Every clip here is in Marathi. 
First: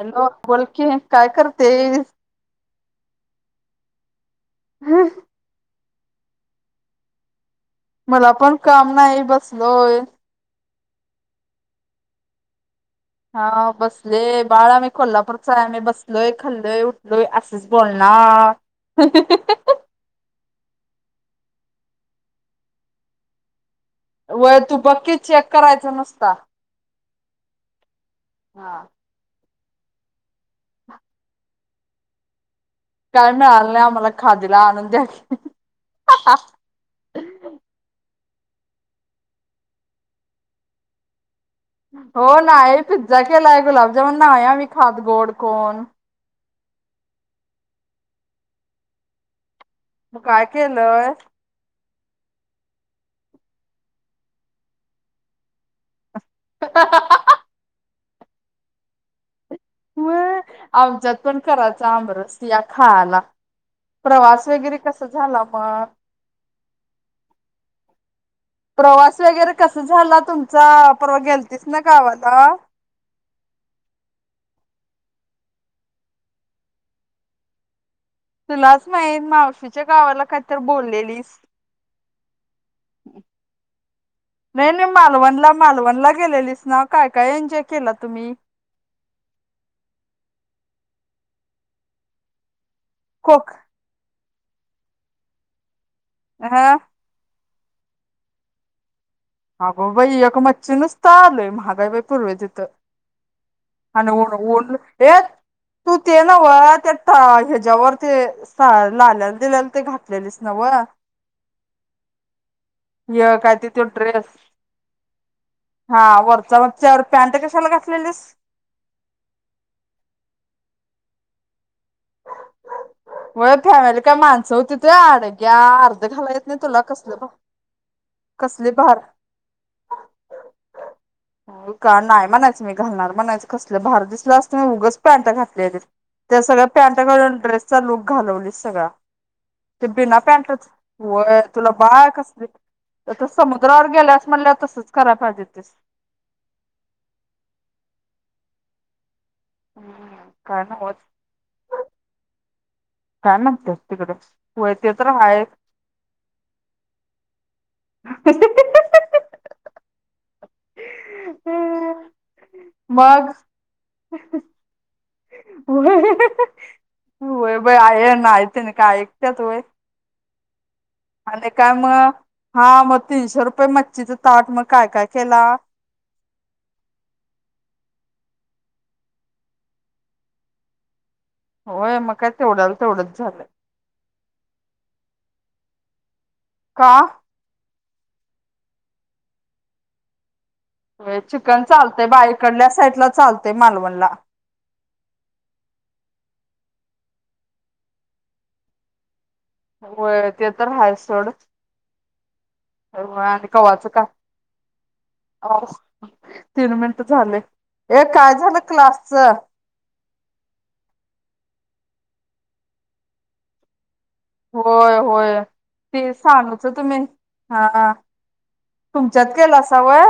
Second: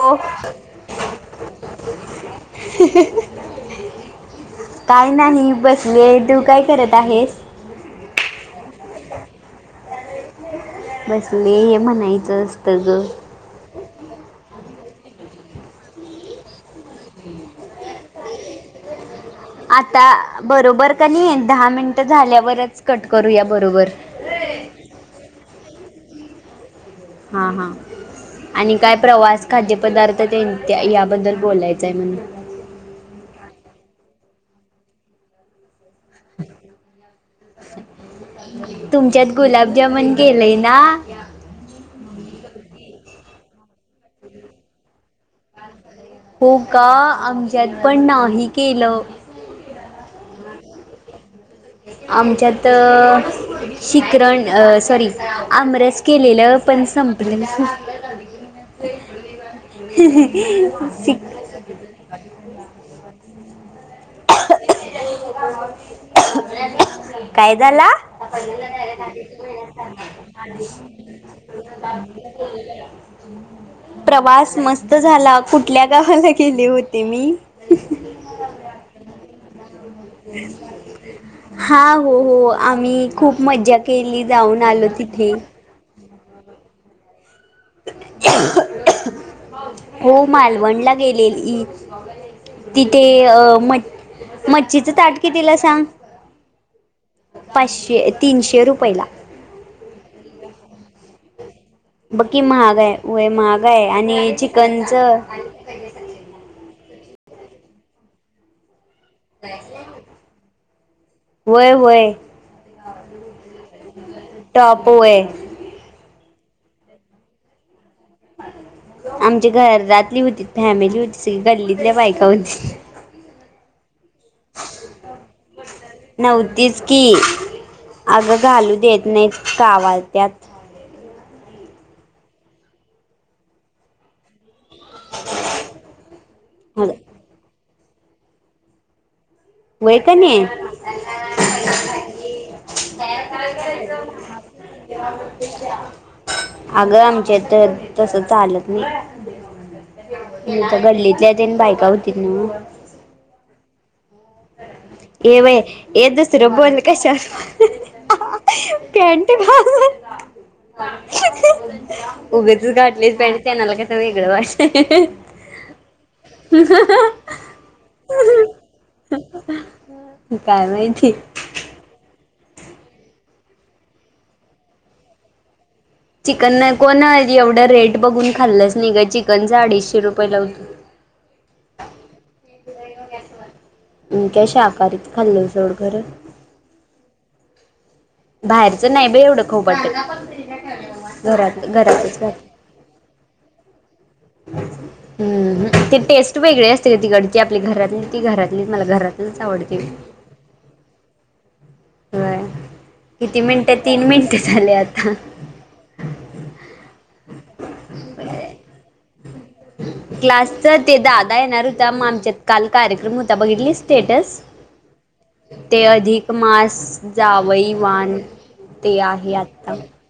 हो बोल कीे काय करतेस. [inaudible] काय नाही बस वेळ तू काय करत आहेस. मला पण काम नाही बसलोय. बसले हे म्हणायचं असतं ग. हा बसले बाळ आम्ही कोल्हापुरच आहे आम्ही बसलोय खाल्लोय उठलोय असच बोलनार. आता बरोबर कनी दहा मिनट झाल्यावरच कट करू या बरोबर. करायच नसता. हा हा. आणि काय प्रवास खाद्य पदार् [unintelligible] त्या याबद्दल बोलाय जाय म्ह काय मिळालं नाही आम्हाला खादीला आणून द्या. [inaudible] तुमच्यात गुलाबजामुन केलय ना? ओ नाही पिझ्झा केलाय गुलाबजामुन नाही आम्हीं खात गोड. कोण? हो का आमच्यात पण नाही केलं. मग काय केलंय? आमच्यात शीखरण अ सॉरी आमरस केलेलं पण संपलं. [inaudible] व आमजच्यात पण करायचा आमरस या खायाला. काय झाला? प्रवास वगैरे कस झाला तुमचा परवा गेलतीस ना गावाला प्रवास मस् त झाला कुठल्या गावाला गेले होते मी? तुलाचं मावशीच्या गावाला काहीतर बोललेलीस हा हो हो आम्ही खूप मज्जा केली जाऊन नाही आलो नाही तिथे मालवणला मालवणला गेलेलीस्ना काय काय एन्जॉय केला तुम्ही हो मालवणला गेलेली. तिथे कोक अ म मच्छीचं ताट कितीलाय सांग? [inaudible] पाशे अ तीशे रुपयला. आग बाई एक मछीं नुस्ता लई महाग बकी महाग हाय महाग व्हय महाग आहे आणि ऊन ऊन चिकनचं ये तू ते नव त्या हा हेज्यावर ते सा त लाल्यानं दिलाल ते घातलेलीस न्हव वय वय हे काय तो ड्रेस टॉप वय हा वर जवा च्यावर पॅन्ट कशाला घातलेलीस आमची घरातली हुतीत फॅमिली होती सगळी गल्लीतल्या बायका होती व्हय फॅमिली काय माणसं होतीत व्हय अडग्या अर्ध घालायत नाही तुला नव्हतीच की कसल भारी अगं कसली घालू भारी देत नाहीत कावाल त्यात मी का नाही म्हणायचं मी घालणार म्हणायचं कसलं भारी दिसलं असत तु उगाच पॅन्ट घातलेलीस त्या सगळ्या पॅन्ट घालून ड्रेस चा लूक घालवलीस सगळां ते व्हय बिना कणी पॅन्टच होय तुला बाळ कस तर त समुद्रावर गेल्यास म्हणल्या तसच करायला पाहिजे होतस अगं आमच्या तसं [inaudible] इथं नव्हच गल्लीतल्या तेन बायका होतीत ना काय म्हणत्यात ए बाई ए दुसर बोल कश्यावर पॅन्ट घालाय [inaudible] उगचचं घातली मग पॅन्ट त्यांनाला कस वेगळं वाटत. व्हय व्हय बाई आहे नाही त्यानं का व्हय काय माहिती आणि काय म हा मग तीनशे रुपये मच्छीचं ताट मग काय काय केला. चिकन कोण अ एवढं रेट बघून खाल्लंच नाही गं चिकनच अडीशे रुपये लाव होय मग काय तेवढ्याला तेवढंच झालं. मी काय शाकाहारीच खाल्लं सोड खरं. का? बाहेरचं नाही बाई एवढं खाऊ वाटतं. चिकन चालते बाईकडल्या साईड ला चालते मालवणला. हम् ते टेस्ट वेगळी असते तिकडची आपली घरातली ती घरातली मला घरात होय ते तर हाय सोड. होय होय किती आणि मिनिटं कव्हाच तीन का मिनिटं झाले आता. तीन मिनिट झाले हे काय झालं क्लासच. ता म आमच्यात काल कार्यक्रम होता बघितलीस स्टेट्स होय होय ते अधिक सानूच मास तुम्ही हा जावईवान ते तुमच्यात आहे आता केलासा व्हय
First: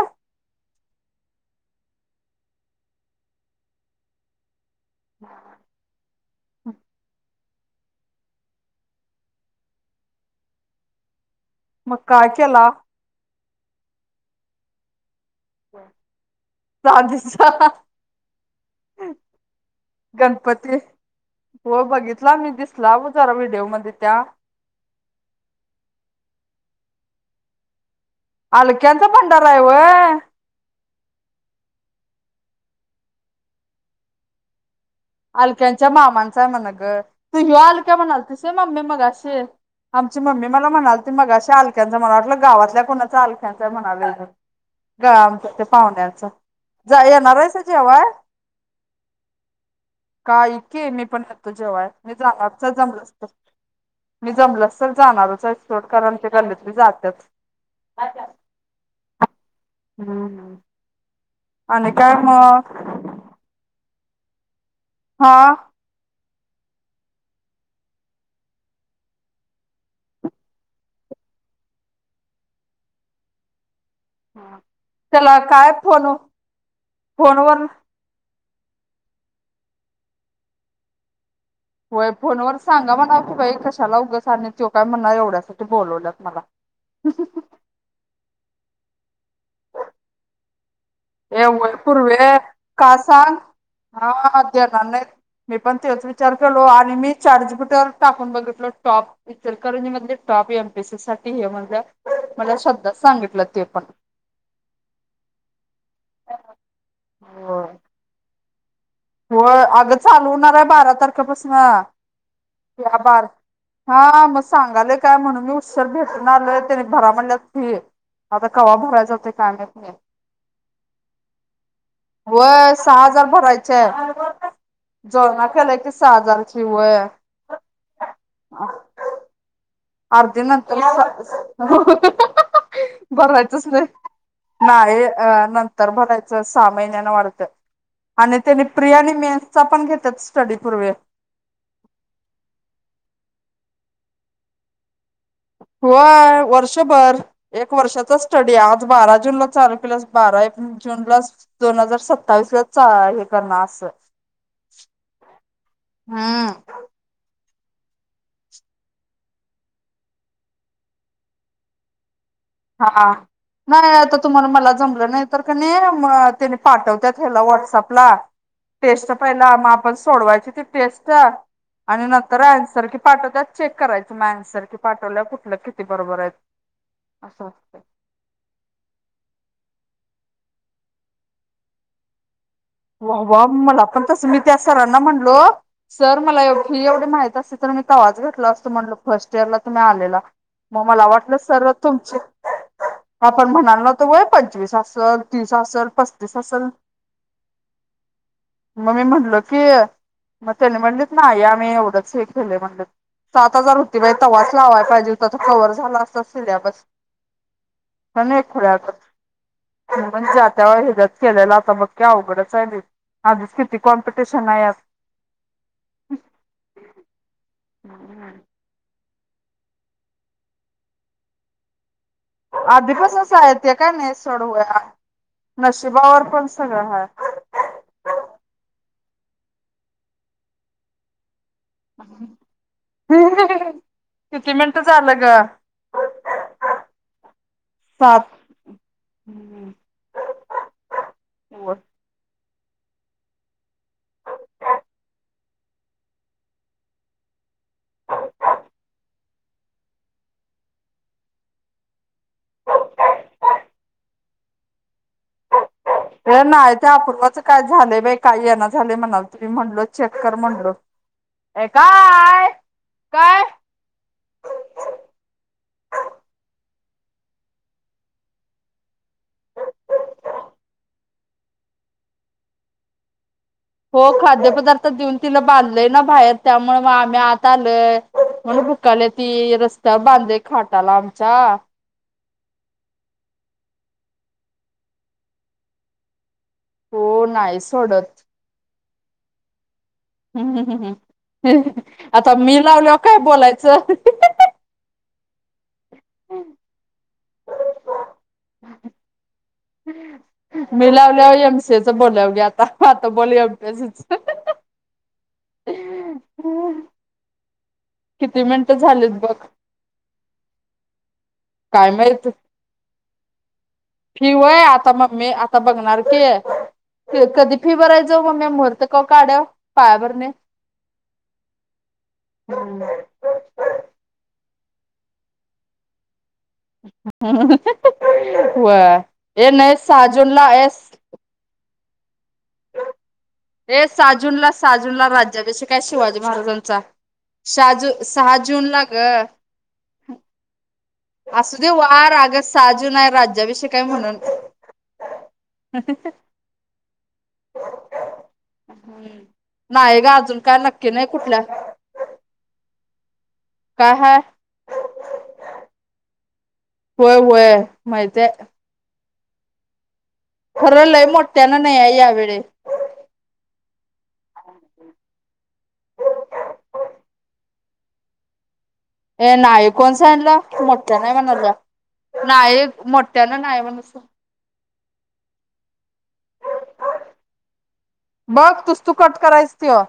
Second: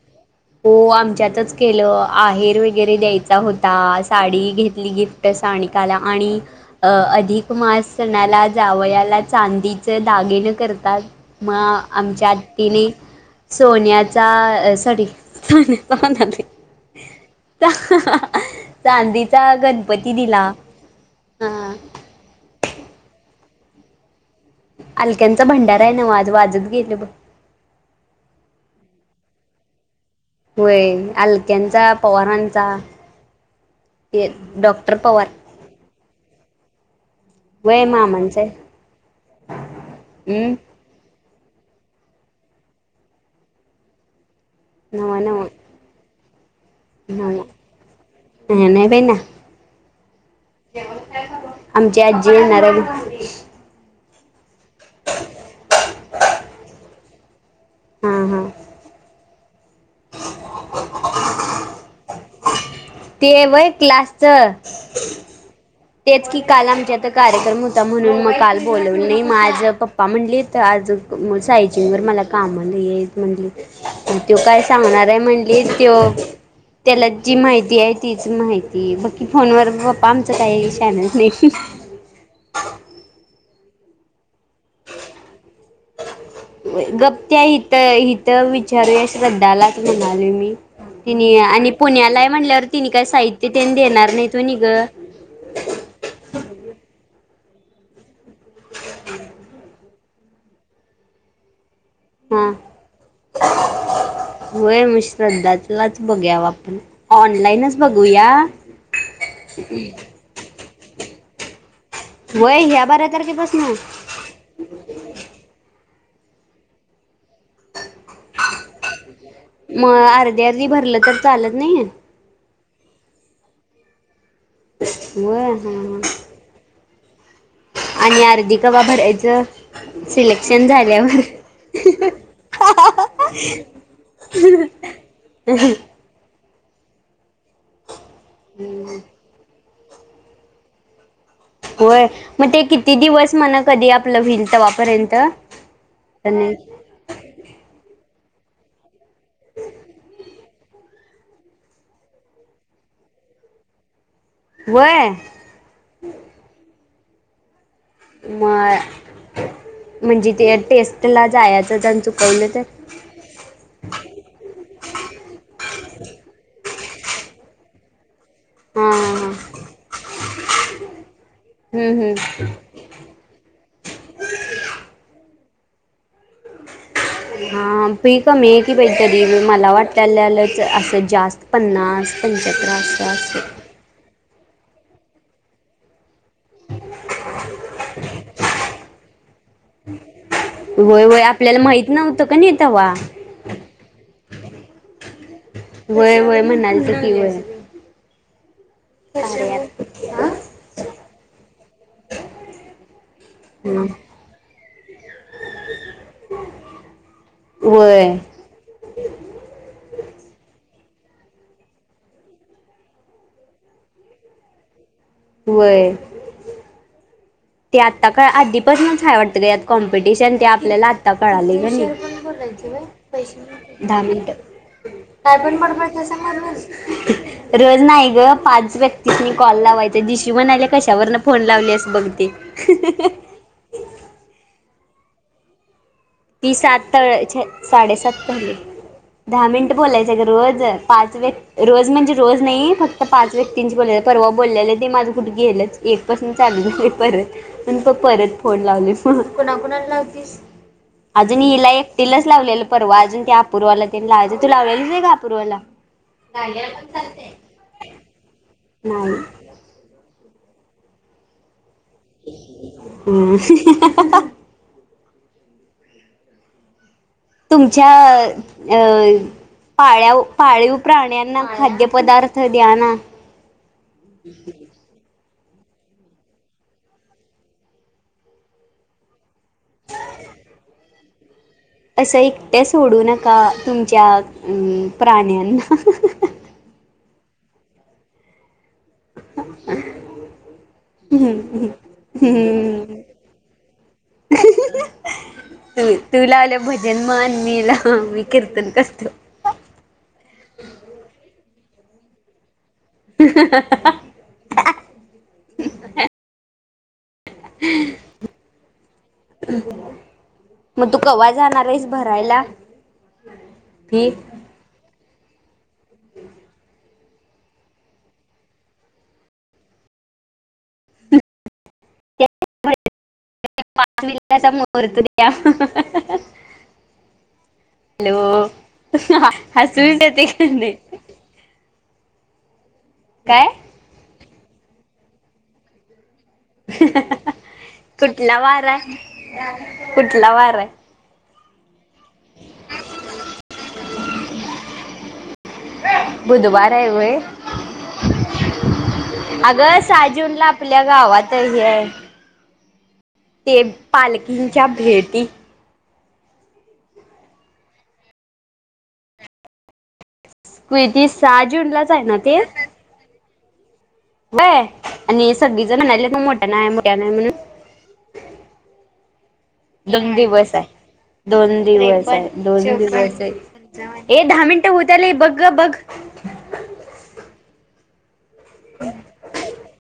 हो आमच्यातच केलं आहेर वगैरे द्यायचा होता साडी घेत ली गिफ्ट सानिकाला आणि अं अधिक मास सणाला जावयाला चांदीच दागिन करतात. म मग आमच्या काय केला आत्तीनी सोन्याचा साठी चांदीचा [unintelligible] चांदीचा गणपती दिला. गणपती हा देऊ मदे त्या अलक्यांचा भंडारा हाय न्हव आज वाजत गेल ब अलक्यांचा भंडारा हाय व्हय. होय आलक्यांचा पवारांचा ते डॉ. अलक्यांच्या माम मांचाय म्हणा ग त्यो हो व्हय आलीता म्हणून मामांचा आलतीस आहे. व्हय मम्मी मगाशी आमची मम्मी हम्म मला म्हणालती मगाश त्या अंलक्यांचं मला वाटलं गावातल्या कोणांच अलक्याचय म्हणालोय ग ग नव्ह नव्ह आमच्या ते पाहुण्यांचा जा या नव्ह. येनारयसा जेवाय ह नाही बाई ना काय के मी पण जातो जेव्हाय आमची मी आजी येणार जानारच आहे जमलच तर मी जमलंस तर जाणारचये सोड कारण ते गल्लीतली जात्यात. हा हा हाना आणि काय म ते व्हय क्लासचं हा तेच की काल आमच्या इत कार्यक्रम होता म्हणून म काल बोलवल नई म आज पप्पा म्हणलीत आज सायजिंग वर मला काम लई येत म्हणली त्यो काय सांगणार आहे त्याला म्हणली काय त्यो फोन त्याला जी फोनवर माहिती आहे तीच माहि ते बकी फोन व पप्पा आमचं काय [unintelligible] होय फोन वर सांगा म्हणावं की बाई कस् चला उगच आणिक त्यो काय म्हणणार एवढ्यासाठी बोलवल्यात मला चारूया श्रद्धालाच म्हणाले मी तिने आणि एवय पूर्वे पुण्याला आहे म्हटल्यावर तिने का काय सांग साहित्य त्यानी देणार नाही तो हा नि ग देणार नाहीत मी पण तेच विचार केलो आणि मी चॅट जीपीटीवर टाक. पण बघितल टॉप इचलकरंजी मधले टॉप एम पी सी साठी हे म्हणल्यात. हा व्हय [unintelligible] श्रद्धालाच बग्याव आपण होय ऑनलाईनच बघूया. [unintelligible] होय आग चालू हुणाराय बारा तार क पसन वय ह्या या बारा बार, तारखेपासून हा म सांगालोय काय म्हणून मी उशर भे टून आलोय तेनी भरा म्हणल्याच फी आता कवा भरायचं होतंय काय माहित म नाही. अर्धी अर्धी भरलं तर चालत नई? व्हय सहा हजार भराय च [unintelligible] वय जोलना केलोय की हां सहा हजारची व्हय आणि अर्धी कवा भरायचं? अर्धी सिलेक्शन नंतर न झाल्यावर भरायचं, भरायचंच नई, नाई अ नंतर भराय च सहा महिन्यान वाढत. आणि तेनी प्रि आणि मेन चा पण घेत्यात स्टडी पूर्वे होय म ते किती दिवस म्हण? कधी आपलं व्हिल तवा पर्यंत होय वर्षभर एक वर्षाच स स्टडी आज बारा जूनला चालू केल्यास बारा एप जूनलाच दोन हजार सत्तावीसलाच चा हे करणा अस व्हय? हम्म म म्हणजे ते टेस्टला जायाच त्यांच हा नाई आता तुम्हाला मला जमलं नाही तर कणी, म तेनी पाठव त्यात हेला व्हॉट्सअँप ला हां टेस्ट हां हां पहिला, म आपण सोडवायची ती टेस्ट हम्म आणि हम्म. नंतर ॲन्सर की पाठवत्यात चेक करायच, म ॲन्सर पाठवल्याव कुट ल किती बरोबर आइत. हा फी कमी ये की बई तरी मला वाट त्याल्यालच असं जास्त पन्नास पं वा वा मला पण तस मी मी सरांना म्हणलो सर मला फी एवढी माहत असते तर मी कवाच घेतला असतो म्हणल फर्स्ट इयरला तुम्ही आलेला मग वय मला वय वाटलं आपल्याला सर माहित तुमची नव्हतं का नाही तवा आपण म्हणालो नव्हतो व्हय पंचवीस असल तीस असल वय पस्तीस वय असल. म्हणाल तर की वय मग मी म्हटलो की मग त्याने म्हणलत नाही [unintelligible] मी एवढंच हे केलंय म्हणलं. सात हजार हम्म. होती बाई तवाच लावाय पाहिजे त कव्हवर झाला असत सिलेबस वय पन ए खुळ्यागत म्हणजे त्या केलेला आता बग. अवघडच आहे लै आधीच किती कॉम्पिटिशन आहे यात. व्हय. ते आत्ता कळल आधीपासनच हाय वाटत. त कॉम्पिटिशन ते आपल्याला आता कळालय [unintelligible] व्हय आधीपासूनच आहे ते काय दहा नाही मिनट सोड होय काय पण बडबडतासा नशिबावर मग पण सगळं हाय. रोज नाही नाही ग पाच व्यक्ती तिस कॉल लावायच दिशु म्हणालिया कशावरन फोन लावली अस बघते. [unintelligible] किती झालं ग. ती सात साडेसात सात. पयलि दहा मिनिट बोलायच ग रोज पाच व रोज म्हणजे रोज नाही फक्त पाच व्यक्तींचे बोलले परवा बोललेले ते माझं कुठे गेलंच की एक पासन चालू झालं परत आणि प परत फोन लावली मग कोणाकोणा लावतीस? अजून हिला एकटीलाच लावलेलं परवा अजून ते अपूर्वाला त्यां लावायच तू लावलेलीच व्हय ग अपूर्वाला? ते नाही ते अपूर्वा च काय झालय बाई काय येईना. झालय म्हणालतो मी म्हटलो कर म्हटलो. हम्म. तुमच्या अं पाळ्याव पाळीव प्राण्यांना खाद्यपदार्थ द्या ना. हो खाद्य पदार्थ देऊन तिला बांधलय ना बाहेर त्यामुळे मग आम्ही आत आलोय म्हणून भुकाले. ते रस्ता बांधलंय खाटा ला. जा. असं एकट्या सोडू नका तुमच्या अं प्राण्यांना हो नाही सोडतं. ह्. हम्म हम्म हम् आता मी लावल्यावर काय बोलायचं. तू लावल्यावर भजन म्हण मी कीर्तन करतो. च बोलावगे आता हा तर बोलुया अभ्यासाचं किती मिनिटं झालेत बघ मग तू काय माहीत हम् फी वय आता मग मे आ आत्ता बघणार की कधी फीफराय जाऊ मग मी मुहूर्त का काढव पायाभरणी त्या हम्म पर तुद ह, ह व्हय ए नाही हसूच येते का सहाजुनला नाही? काय? र साजूूनला साजूनला राज्या भीषेक हाय शिवाजी महाराजांचा सहा जू सहा कुठला वार जून ला आहे, ग कुठला वार आहे असू दे वार अगस् सहाजून आहे राज्याविषयी हाय म्हणून बुधवार हाय व्हय अग नाही ग अजून सहाजूनला काय आपल्या नक्की नाही गावात कुठल्या हीय ते काय हाय पालखींच्या भेटी होय वय माहितय खर लय किती सहा मोठ्यान नाही जूनलाच आहे यावेेळे बाय आणि सगळी जण म्हणाल्या म मोठ्या नाही मोठ्या नाही म्हणून ए नाही कोण दोन दिवस सांगीतलं आहे. मोठ्या नाही म्हणाल्या दोन दिवस आहे. दोन नाही मोठ्याला नाही म्हणस होतला बग ग बग बघ तूस तू कट करायच त